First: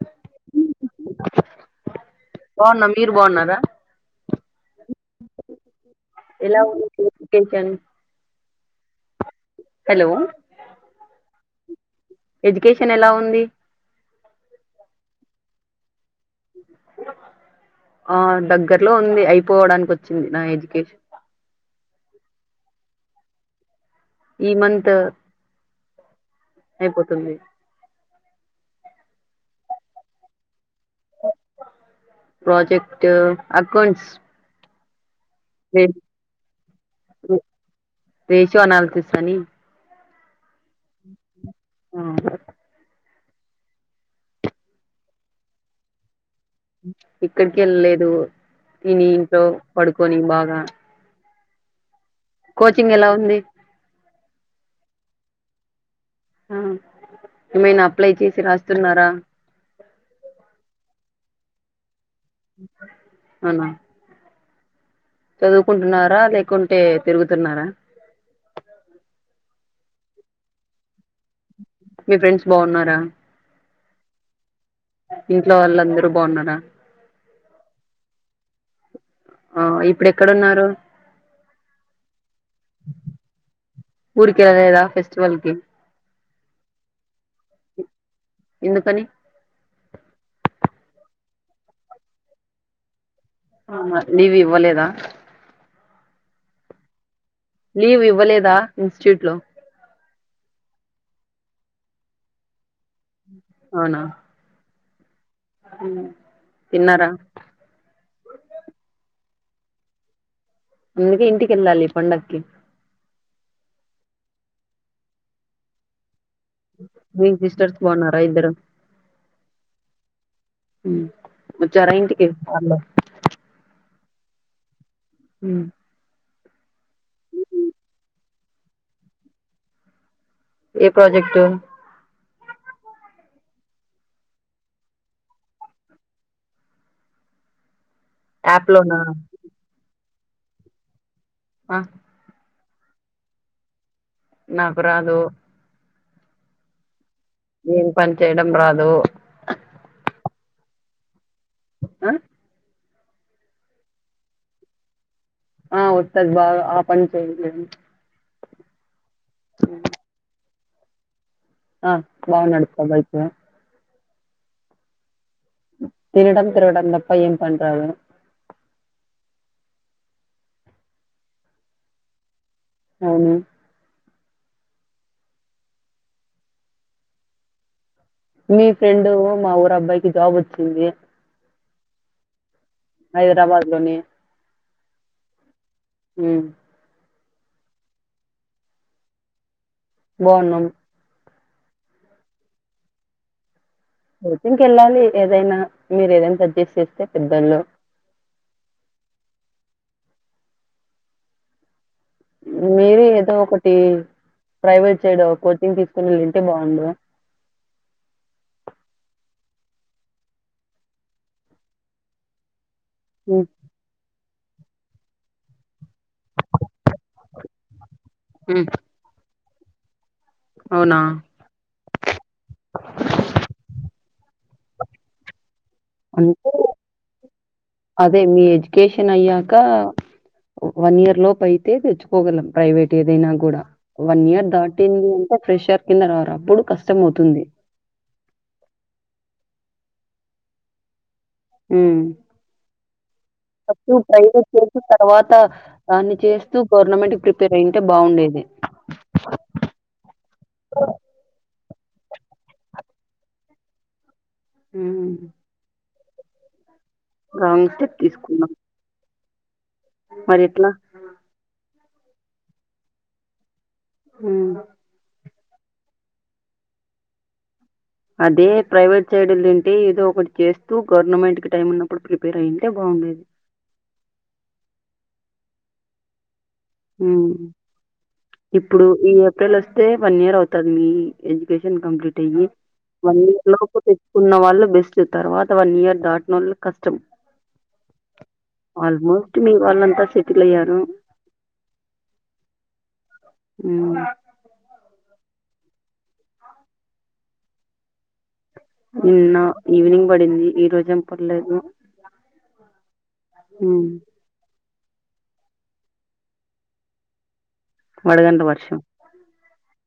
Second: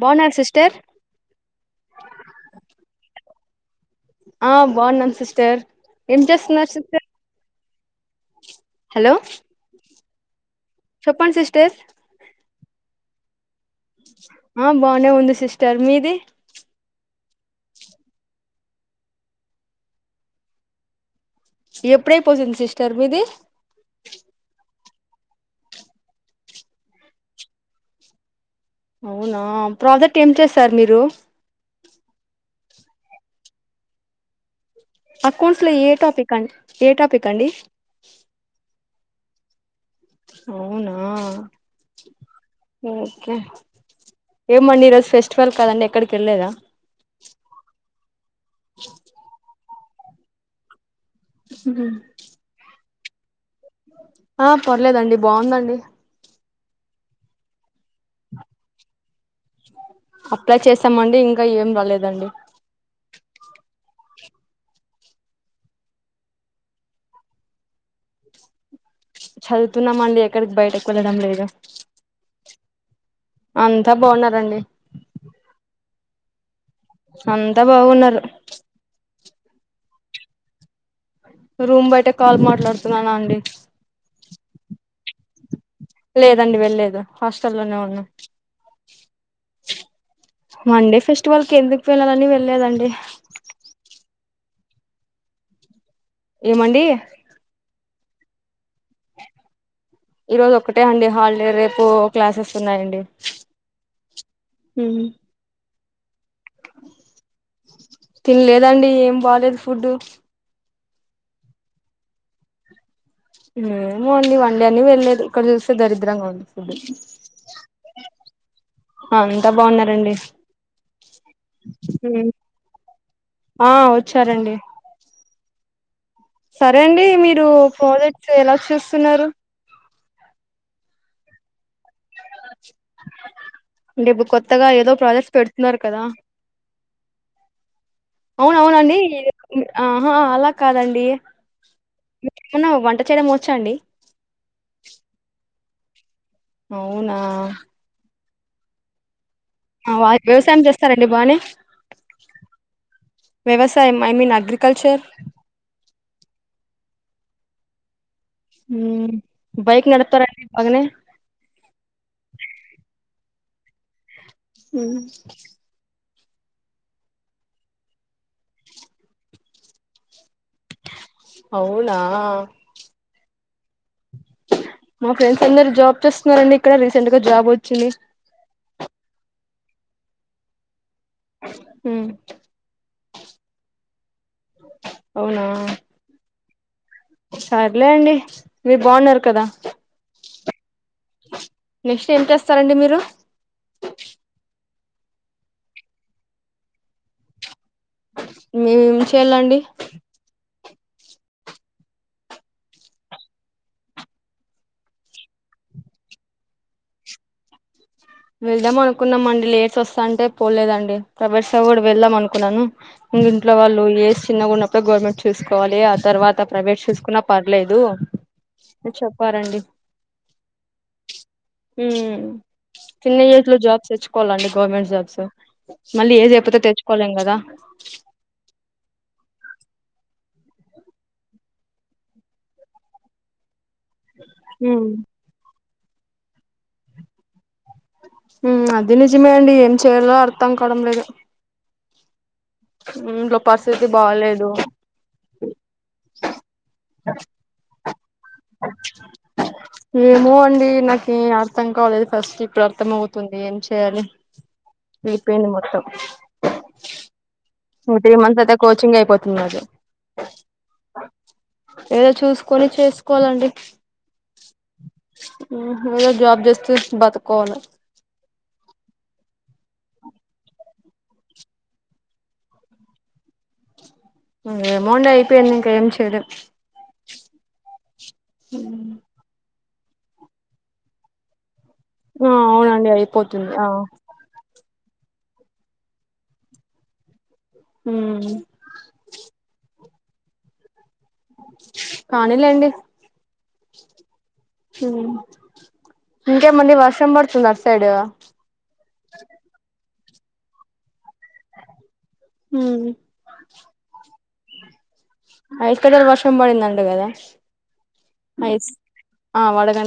బాగున్నారు సిస్టర్ బాన్న మీరు బాన్నారా ఆ బాగునం సిస్టర్ ఏం చేస్తున్నారు సిస్టర్ కేకన్ హలో చెప్పడి సిస్టర్స్ ఎడ్యుకేషన్ ఎలా ఉంది ఆ బానే ఉంది సిస్టర్ మీది ఆ దగ్గర్లో ఉంది అయిపోవడానికి వచ్చింది నా ఎడ్యుకేష ఎప్పుడైపోతుంది సిస్టర్ మీది ఈ మంత్ అయిపోతుంది అవునా ప్రాజక్ట్ ఏం చేసరు మీరు ప్రాజెక్ట్ అకౌంట్స్ అకౌంట్స్ లో ఏ టాపిక్ అం ఏ టాపిక్ అండి రేషియో అనాలిసిస్ అని అవునా ఆ కే ఏమండి ఈ రోజు ఫెస్టివల్ కాదండి ఎక్కడిక్ ఎక్కడికి వెళ్ళలేదు తిని ఇంట్లో పడుకొని బాగా మ్ ంగ్ ఎలా ఉంది ఆ పర్లేదండి బాగుందండి ఆ ఏమైనా అప్లై చేసి రాస్తున్నారా అప్లై చేసామండి ఇంకా ఏం రాలేదండి అవునా చదువుకుంటున్నారా లేకుంటే తిరుగుతున్నారా చదువుతున్నామండి ఎక్కడికి బయటికి వెళ్ళడం లేదు మీ ఫ్రెండ్స్ బాగున్నారా అంతా బాగున్నరండి ఇంట్లో వాళ్ళందరు బాగున్నారా అంతా బాగున్నారు ఆ ఇప్పుడు ఎక్కడున్నారు రూమ్ బయట కాల్ మాట్లాడుతున్నానండి ఊరికెల్లా లేదా ఫెస్టివల్కి లేదండి వెళ్లేదు హాస్టల్లోనే ఉన్నా ఎందుకని మండే ఫెస్టివల్ కి ఎందుకు వెళ్ళాలని వెళ్ళలేదండి అవునా లీవ్ ఇవ్వలేదా ఏమండీ లీవ్ ఇవ్వలేదా ఇన్స్టిట్యూట్లో ఈరోజు ఒక్కటే అండి హాలిడే రేపు క్లాసెస్ ఉన్నాయండి అవునా మ్ తిన్నారా తినలేదండి ఏం బాగాలేదు ఫుడ్డు అందుకే ఇంటికేళ్ళాలి పండక్కి ఏమో అండి వన్డే అని వెళ్ళలేదు ఇక్కడ చూస్తే దరిద్రంగా ఉంది ఫుడ్ మీ సిస్టర్స్ బాగున్నారా ఇద్దరు అంతా బాగున్నారండి మ్ వచ్చారా ఇంటికి వాళ్లు ఆ వచ్చారండి మ్ సరే అండి మీరు ప్రాజెక్ట్స్ ఎలా చూస్తున్నారు ఏ ప్రాజెక్ట్ అంటే ఇప్పుడు కొత్తగా ఏదో ప్రాజెక్ట్స్ పెడుతున్నారు కదా యాప్ అవునవునండి లోనా ఆహా అలా కాదండి అ యునో వంట చేయడం వచ్చండి నాకు రాదు అవునా ఏం పని చేయడం రాదు ఆ వ్యవసాయం చేస్తారండి బానే ఆ వ్యవసాయం ఐ మీన్ అగ్రికల్చర్ ఆ వస్తది బాగా ఆ పని చేయలేను హ బైక్ నడుపుతారండి బాగానే ఆ బాగా నడుపుతా బైకు ఊ తినడం తిరగడం తప్ప ఏం పని రాదు అవునా అవును మా ఫ్రెండ్స్ అందరూ జాబ్ చేస్తున్నారండి ఇక్కడ రీసెంట్ గా జాబ్ వచ్చింది మీ ఫ్రెండ్ మా ఊరు అబ్బాయికి జాబ్ వచ్చింది ఊ హైదరాబాద్ లోని అవునా ఉ సర్లే అండి మీరు బాగున్నారు కదా బాగున్నాం నెక్స్ట్ ఏం చేస్తారండి మీరు కెల్లాలి ఏదైనా మీరు ఏదైనా సజెస్ట్ చేస్తే పెద్దోళ్ళు మేమేం చేయాలండి మీరే ఏదో ఒకటి ప్రైవేటు సైడు కోచింగ్ తీసుకొని వెళ్ళి ఉంటే బాగుండు వెళ్దాం అనుకున్నాము అండి లెట్స్ వస్తా ఉంటే పోలేదు అండి ప్రవేట్ సైడ్ కూడా వెళ్దాం అనుకున్నాను ఈ ఉమ్ ఇంట్లో వాళ్ళు ఏజ్ చిన్న ఉన్నప్పుడు గవర్నమెంట్ చూసుకోవాలి అద్ తర్వాత ప్రవేట్ చేసుకున్నా పర్లేదు అని చెప్పారండి అవునా ఉమ్ చిన్న ఏజ్ లో జాబ్స్ తెచ్చుకోవాలండి గవర్నమెంట్ జాబ్స్ మళ్లీ ఏజ్ అంటే అయిపోతే తెచ్చుకోలేము కదా టిన్ అయ్యాక వన్ ఇయర్ లోపు అయితే తెచ్చుకోగలం ప్రైవేట్ ఏదైనా కూడా వన్ ఇయర్ ఉమ్ దాటింది అంటే ఫ్రెష్యర్ కింద రారు అప్పుడు కష్టం అవుతుంది అది నిజమే అండి ఏం చేయాలో అర్థం కావడం లేదు ఊ ఇంట్లో పరిస్థితి ఫస్టు ట్రై బాలేదు చేసిన తర్వాత దాన్ని చేస్తూ గవర్నమెంట్ కి ప్రిపేర్ అయింటే బాగుండేది ఏమో అండి నాకి ఏం అర్థం కాలేదు ఫస్ట్ ఇప్పుడు అర్థం అవుతు తుంది ఏం చేయాలి హ్మ్. విడిపోయింది మొత్తం రాంగ్ స్టెప్ లో టీ మంత్స్ అయితే కోచింగ్ అయిపోతుంది నాది మరి ఎట్లా ఏదో చూసుకొని చేసుకోవాలండి ఊ ఊహు ఇగ జాబ్ జేస్తూ బతుకోవాలే అదే ప్రైవేట్ సైడ్ ఎల్లుంటే ఏదో ఒకటి చేస్తూ గవర్నమెంట్ కి టైం ఉన్నప్పుడు ప్రిపేర్ అయింటే బాగుంది ఉన్నది ఊ ఏమో అండి అయిపోయింది ఇంకా ఏం చేయలేం ఊ ఇప్పుడు ఈ ఏప్రిల్ వస్తే వన్ ఇయర్ అవుతంది మీ పెశేన్ కంప్లీట్ ఆ అయి అవునండి వన్ ఇయర్ అయిపోతుంది ఆ లోపు తెచ్చుకున్న వాళ్ళు బెస్ట్ తర్వాత వన్ ఇయర్ దాటన కష్టం ఉమ్ ఆల్మోస్ట్ మీ వాళ్ళంతా సెటిల్ అయ్యారు కానీలేండి హ్మ్. ఇంకే మంది వర్షం బర్తుంది నర్సైడ్ నిన్న ఈవినింగ్ పడింది ఈ రోజ ఏం పర్లేదు హ హ అయిస్ కదలు వర్షం పడిందం కదా వడగండ్ల వర్షం వడక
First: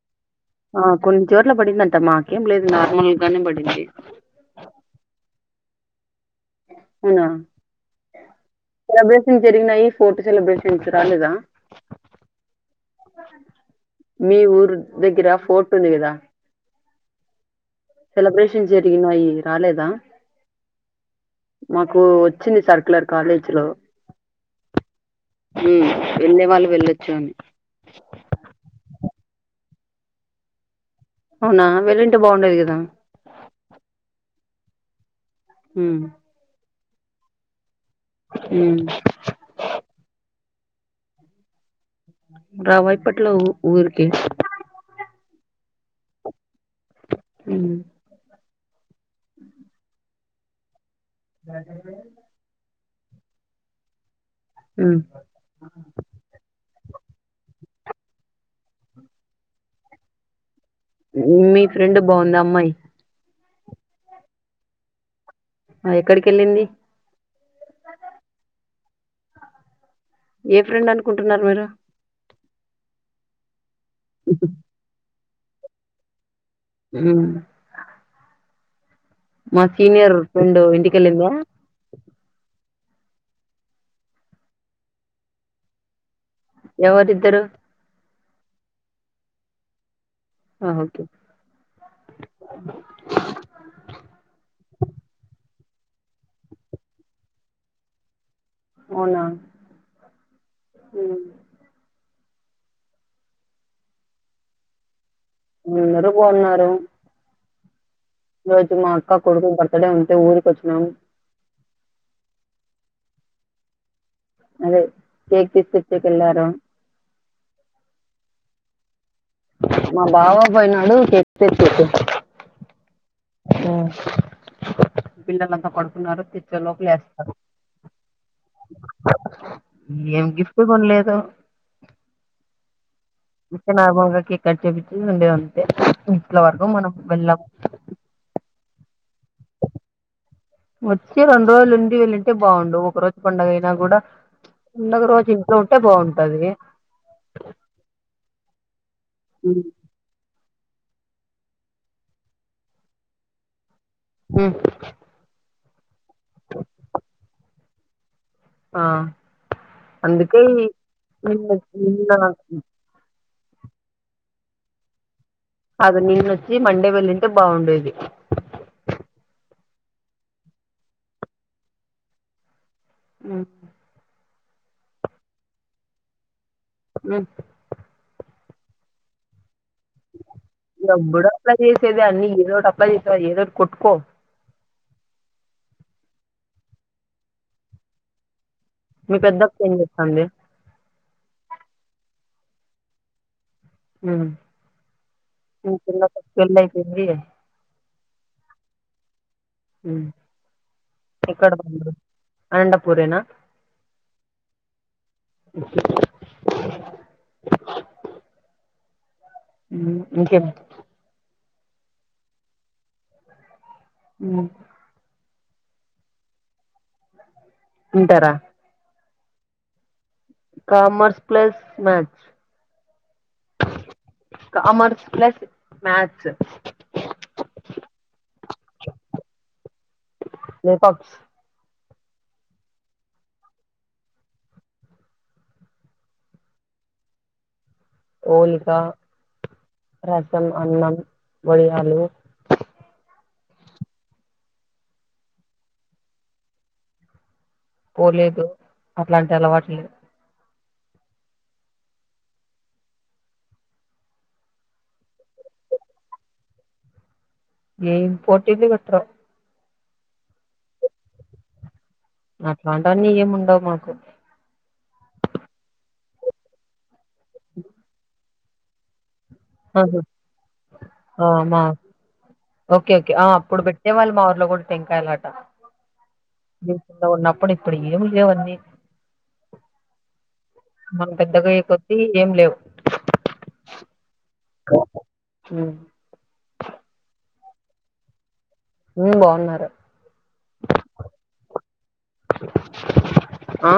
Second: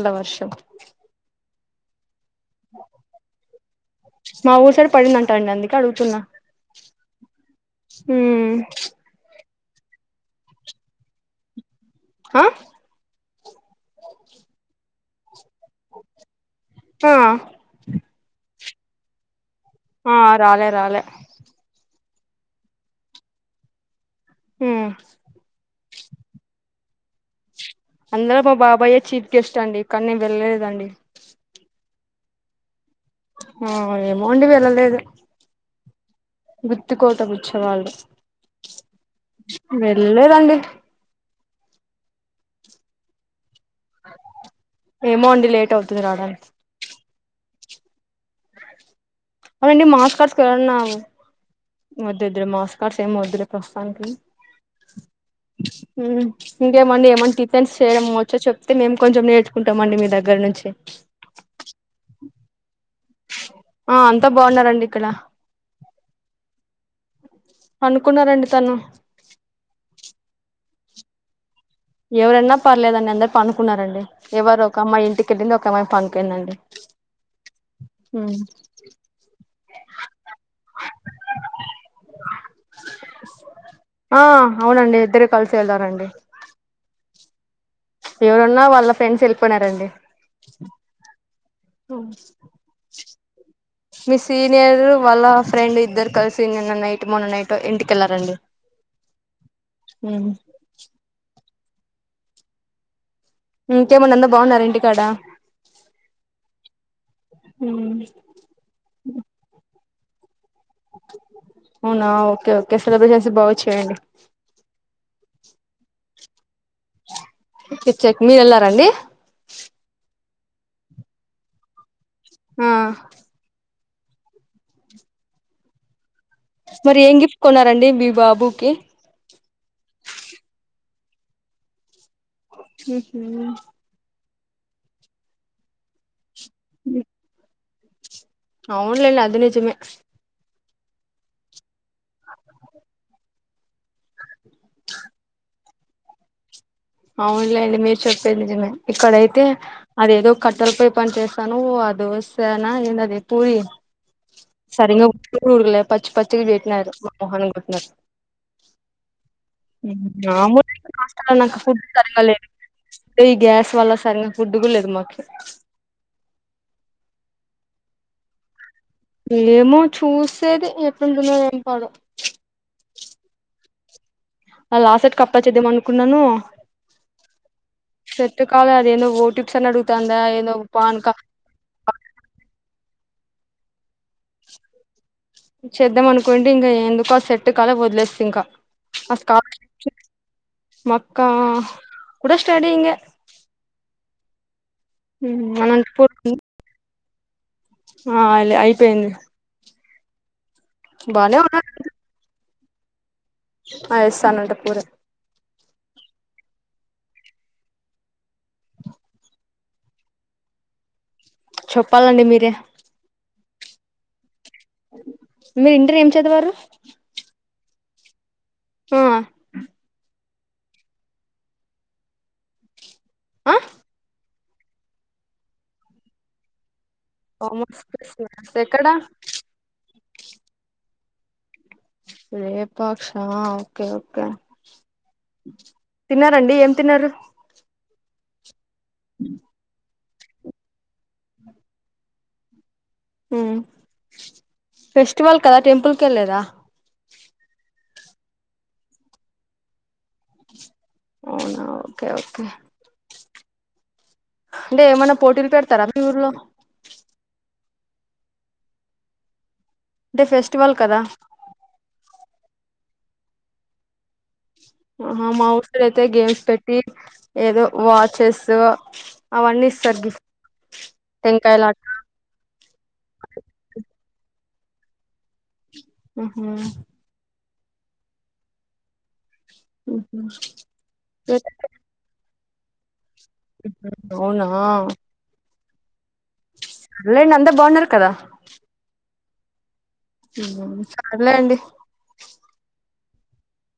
ఆ కొంచ జోర్లా పడిందంట మా ఏం లేదు నార్మల్గానే పడింది అడుగుతున్న అవునా ప్రైవేట్ జరిగినా ఈ ఫోటో సెలబ్రేషన్ ఇ రాలేద హ మీ ఊరు దగ్గర ఫోటోలువదా ఆ సెలబ్రేషన్ జరిగిన ఈ ఆ రాలే రాలే నాకు వచ్చింది సర్కులర్ కాలేజ్ లో ఉమ్ వెళ్ళే వాళ్ళు వెళ్ళొచ్చు అని అందరు మా బాబాయ్య చీఫ్ గెస్ట్ అండి ఇక్కడ నేను వెళ్ళలేదండి అవునా వెళ్ళంటే బాగుండేది కదా ఆ ఏమో అండి వెళ్లలేదు హ గుర్తుకోట పుచ్చేవాళ్ళు ఉమ్ వెళ్ళదండి రా వైప్పట్లోఊ ఊరికే ఏమో అండి లేట్ అవుతుంది రావడానికి అ అవుండి మ మాస్ కడుస్కు వెన్నాము క్కడస్ ఏం వద్దులే ప్రస్తుతానికి ఇంకేమండి ఏమ ఫ్రెన్స్ చేయడంమవచ్చ చెప్తేే కొంచెం నేర్చుకుామండి మీ దగ్గర నుంచి ఉమ్ మీ ఫ్రెండ్ బాగుందా అమ్మాయి ఆ అంతా బాగున్నారంండి ఇక్కడ ఆ ఎక్కడికి వెళ్ళింది అనుకున్నారండి తను ఏ ఫ్రెండ్ అనుకుంటున్నారు మీరు ఎవరైన్నా పర్లేదు అని అందరు పనుకున్నారండి ఎవరు ఒక అమ్మాయి ఇంటికిెళ్ళింది ఒక అమ్మాయి పనుకుయిందండి హ ఫ్రెండ్ ఇంటికెళ్ళిందా ఆ అవునండి ఇద్దరు కలిసి వెళ్దారంండి ఎవరుద్దరు ఎవరున్నా వాళ్ళ ఫ్రెండ్స్ వెళ్ళిపోన్నారండి ఆ ఓకే ఓ మీ సీనియర్ వాళ్ళ ఫ్రెండ్ ఇద్దరు కలిసి నిన్న నైట్ మొన్న నైట్ ఇంటికెళ్ళారంండి అవునా ఇంకేమడి అందా బాగున్నారు ఇంటికాడ అందరూ బాగున్నారు హ ఈ రోజు మా అక్క కొడుకురు బర్తడే ఉంత ఊరికి వచ్చ అవునా ఓకే ఓకే సెలబ్రేట్ చేసి బాగాచ్చేయండి అదే కేక్ తీస్కెళ్ళారు ఇచ్చక్ మీర్ వెళ్లారండి మా బావ పోయినాడు చర్చికి ఆ ఓ పిల్లలంతా పడుకున్నారు తెచ్చే లోపలే మరి ఏం వేస్తారు గిఫ్ట్ కొన్నారండి మీ బాబుకి ఏం గిఫ్ట్ కొనలే సో ఇంట్లో నార్మల్గా కేక్ కట్ చేపిచ్చి ఉండే అంతే ఇంట్లో వరకు మనం వెళ్ళాము అవునులేండి అది నిజమే వచ్చి రెండు రోజులు నుండి వెళ్ళింటే బాగుండు ఒక రోజు పండుగ అయినా కూడా పండగ రోజు ఇంట్లో ఉంటే బాగుంటది అవునులేండి మీరు చెప్పేది నిజమే ఇక్కడైతే అది ఏదో కట్ తల పయి పని చేస్తాను ఆ దోసనా ఏందది పూరి హ్మ్. సరిగా ఉప్పుగుల్లె పచ్చి పచ్చిగా చేసినారు మా మోహన్ కొట్టినారు ఆ అందుకే మామూలు హాస్టల్లో నిన్న నాకు ఫుడ్ నిన్న సరిగా లేదు ఈ గ్యాస్ వల్ల సరిగా ఫుడ్ కూడా లేదు మాకు కాదు నిన్నొచ్చి మండే వెళ్ళింటే [inaudible] ఏమో చూసేది ఎట్లుంటానో ఏం పాడో ఆ ఆ లాసెట్ కు అప్లై చేద్దామనుకున్నాను ఉ ఎట్టు కాలే అది ఏంది ఓటి అప్లై చేసేది అన్ని ఏదో ఒకటి అప్లై చేసే ఏదోటి కోట్కో చేద్దాం అనుకోండి ఇంగా ఎందుకో సెట్ కాలే వదిలేస్తి ఇంకా మీ పెద్దక్క ఏం చేత్తాంది కా కూడా స్టడీంగే ఉ మా అనంతపూర్ చెల్లికి పెళ్ళి అయిపోయింది ఆ అయిపోయింది ఉమ్ బానే ఉన్నారు అనంతపూరేనా ఆ ఎస్ అనంతపురే [inaudible] ఉ ఇంకేమిటి చెప్పాలండి మీరే ఉ మీరు ఇంటర్ ఏం చదివారు ఇంటరా ఆ కామర్స్ ప్లస్ మ్యాచ్ ఆ commerce plus maths commerce plus maths ఎక్కడా లేపాక్స్ లేపాక్ష ఓకే ఓకే తిన్నారండి ఏం తిన్నారు ఓలికా రసం, అన్నం, వడియాలు ఉ ఫెస్టివల్ కదా టెంపుల్ కెళ్ళేదా పోలేదు అట్లాంటి అలవాట్లేదు అవునా ఓకే ఓకే అంటే ఏమన్నా పోటీలు పెడతారా మీ ఊర్లో ఏం పోటీలు పెట్రు అంటే ఫెస్టివల్ కదా అట్లాంటివన్నీ ఏముండవు మాకు ఆ మా ఊరి కాడ అయితే గేమ్స్ పెట్టి ఏదో వాచెస్ అవన్నీ ఇస్తారు ఆగు గిఫ్ట్ ఆ మా టెంకాయలాట ఓకే ఓకే ఆ అప్పుడు పెట్ ఏ మళ్ళ మా ఊర్లో కూడా టెంకాయలాట మ్ హు నేను చిన్నగా ఉన్నప్పుడు ఇప్పుడు ఏం లేవు అవన్నీ మ్ హు మనం పెద్దగా అయ్యే కొద్ది ఏం లేవు అవునా ఉ లేండి అంతా బాగున్నారు కదా ఉమ్ బాగున్నారు ఉమ్ సర్లే అండి ఆ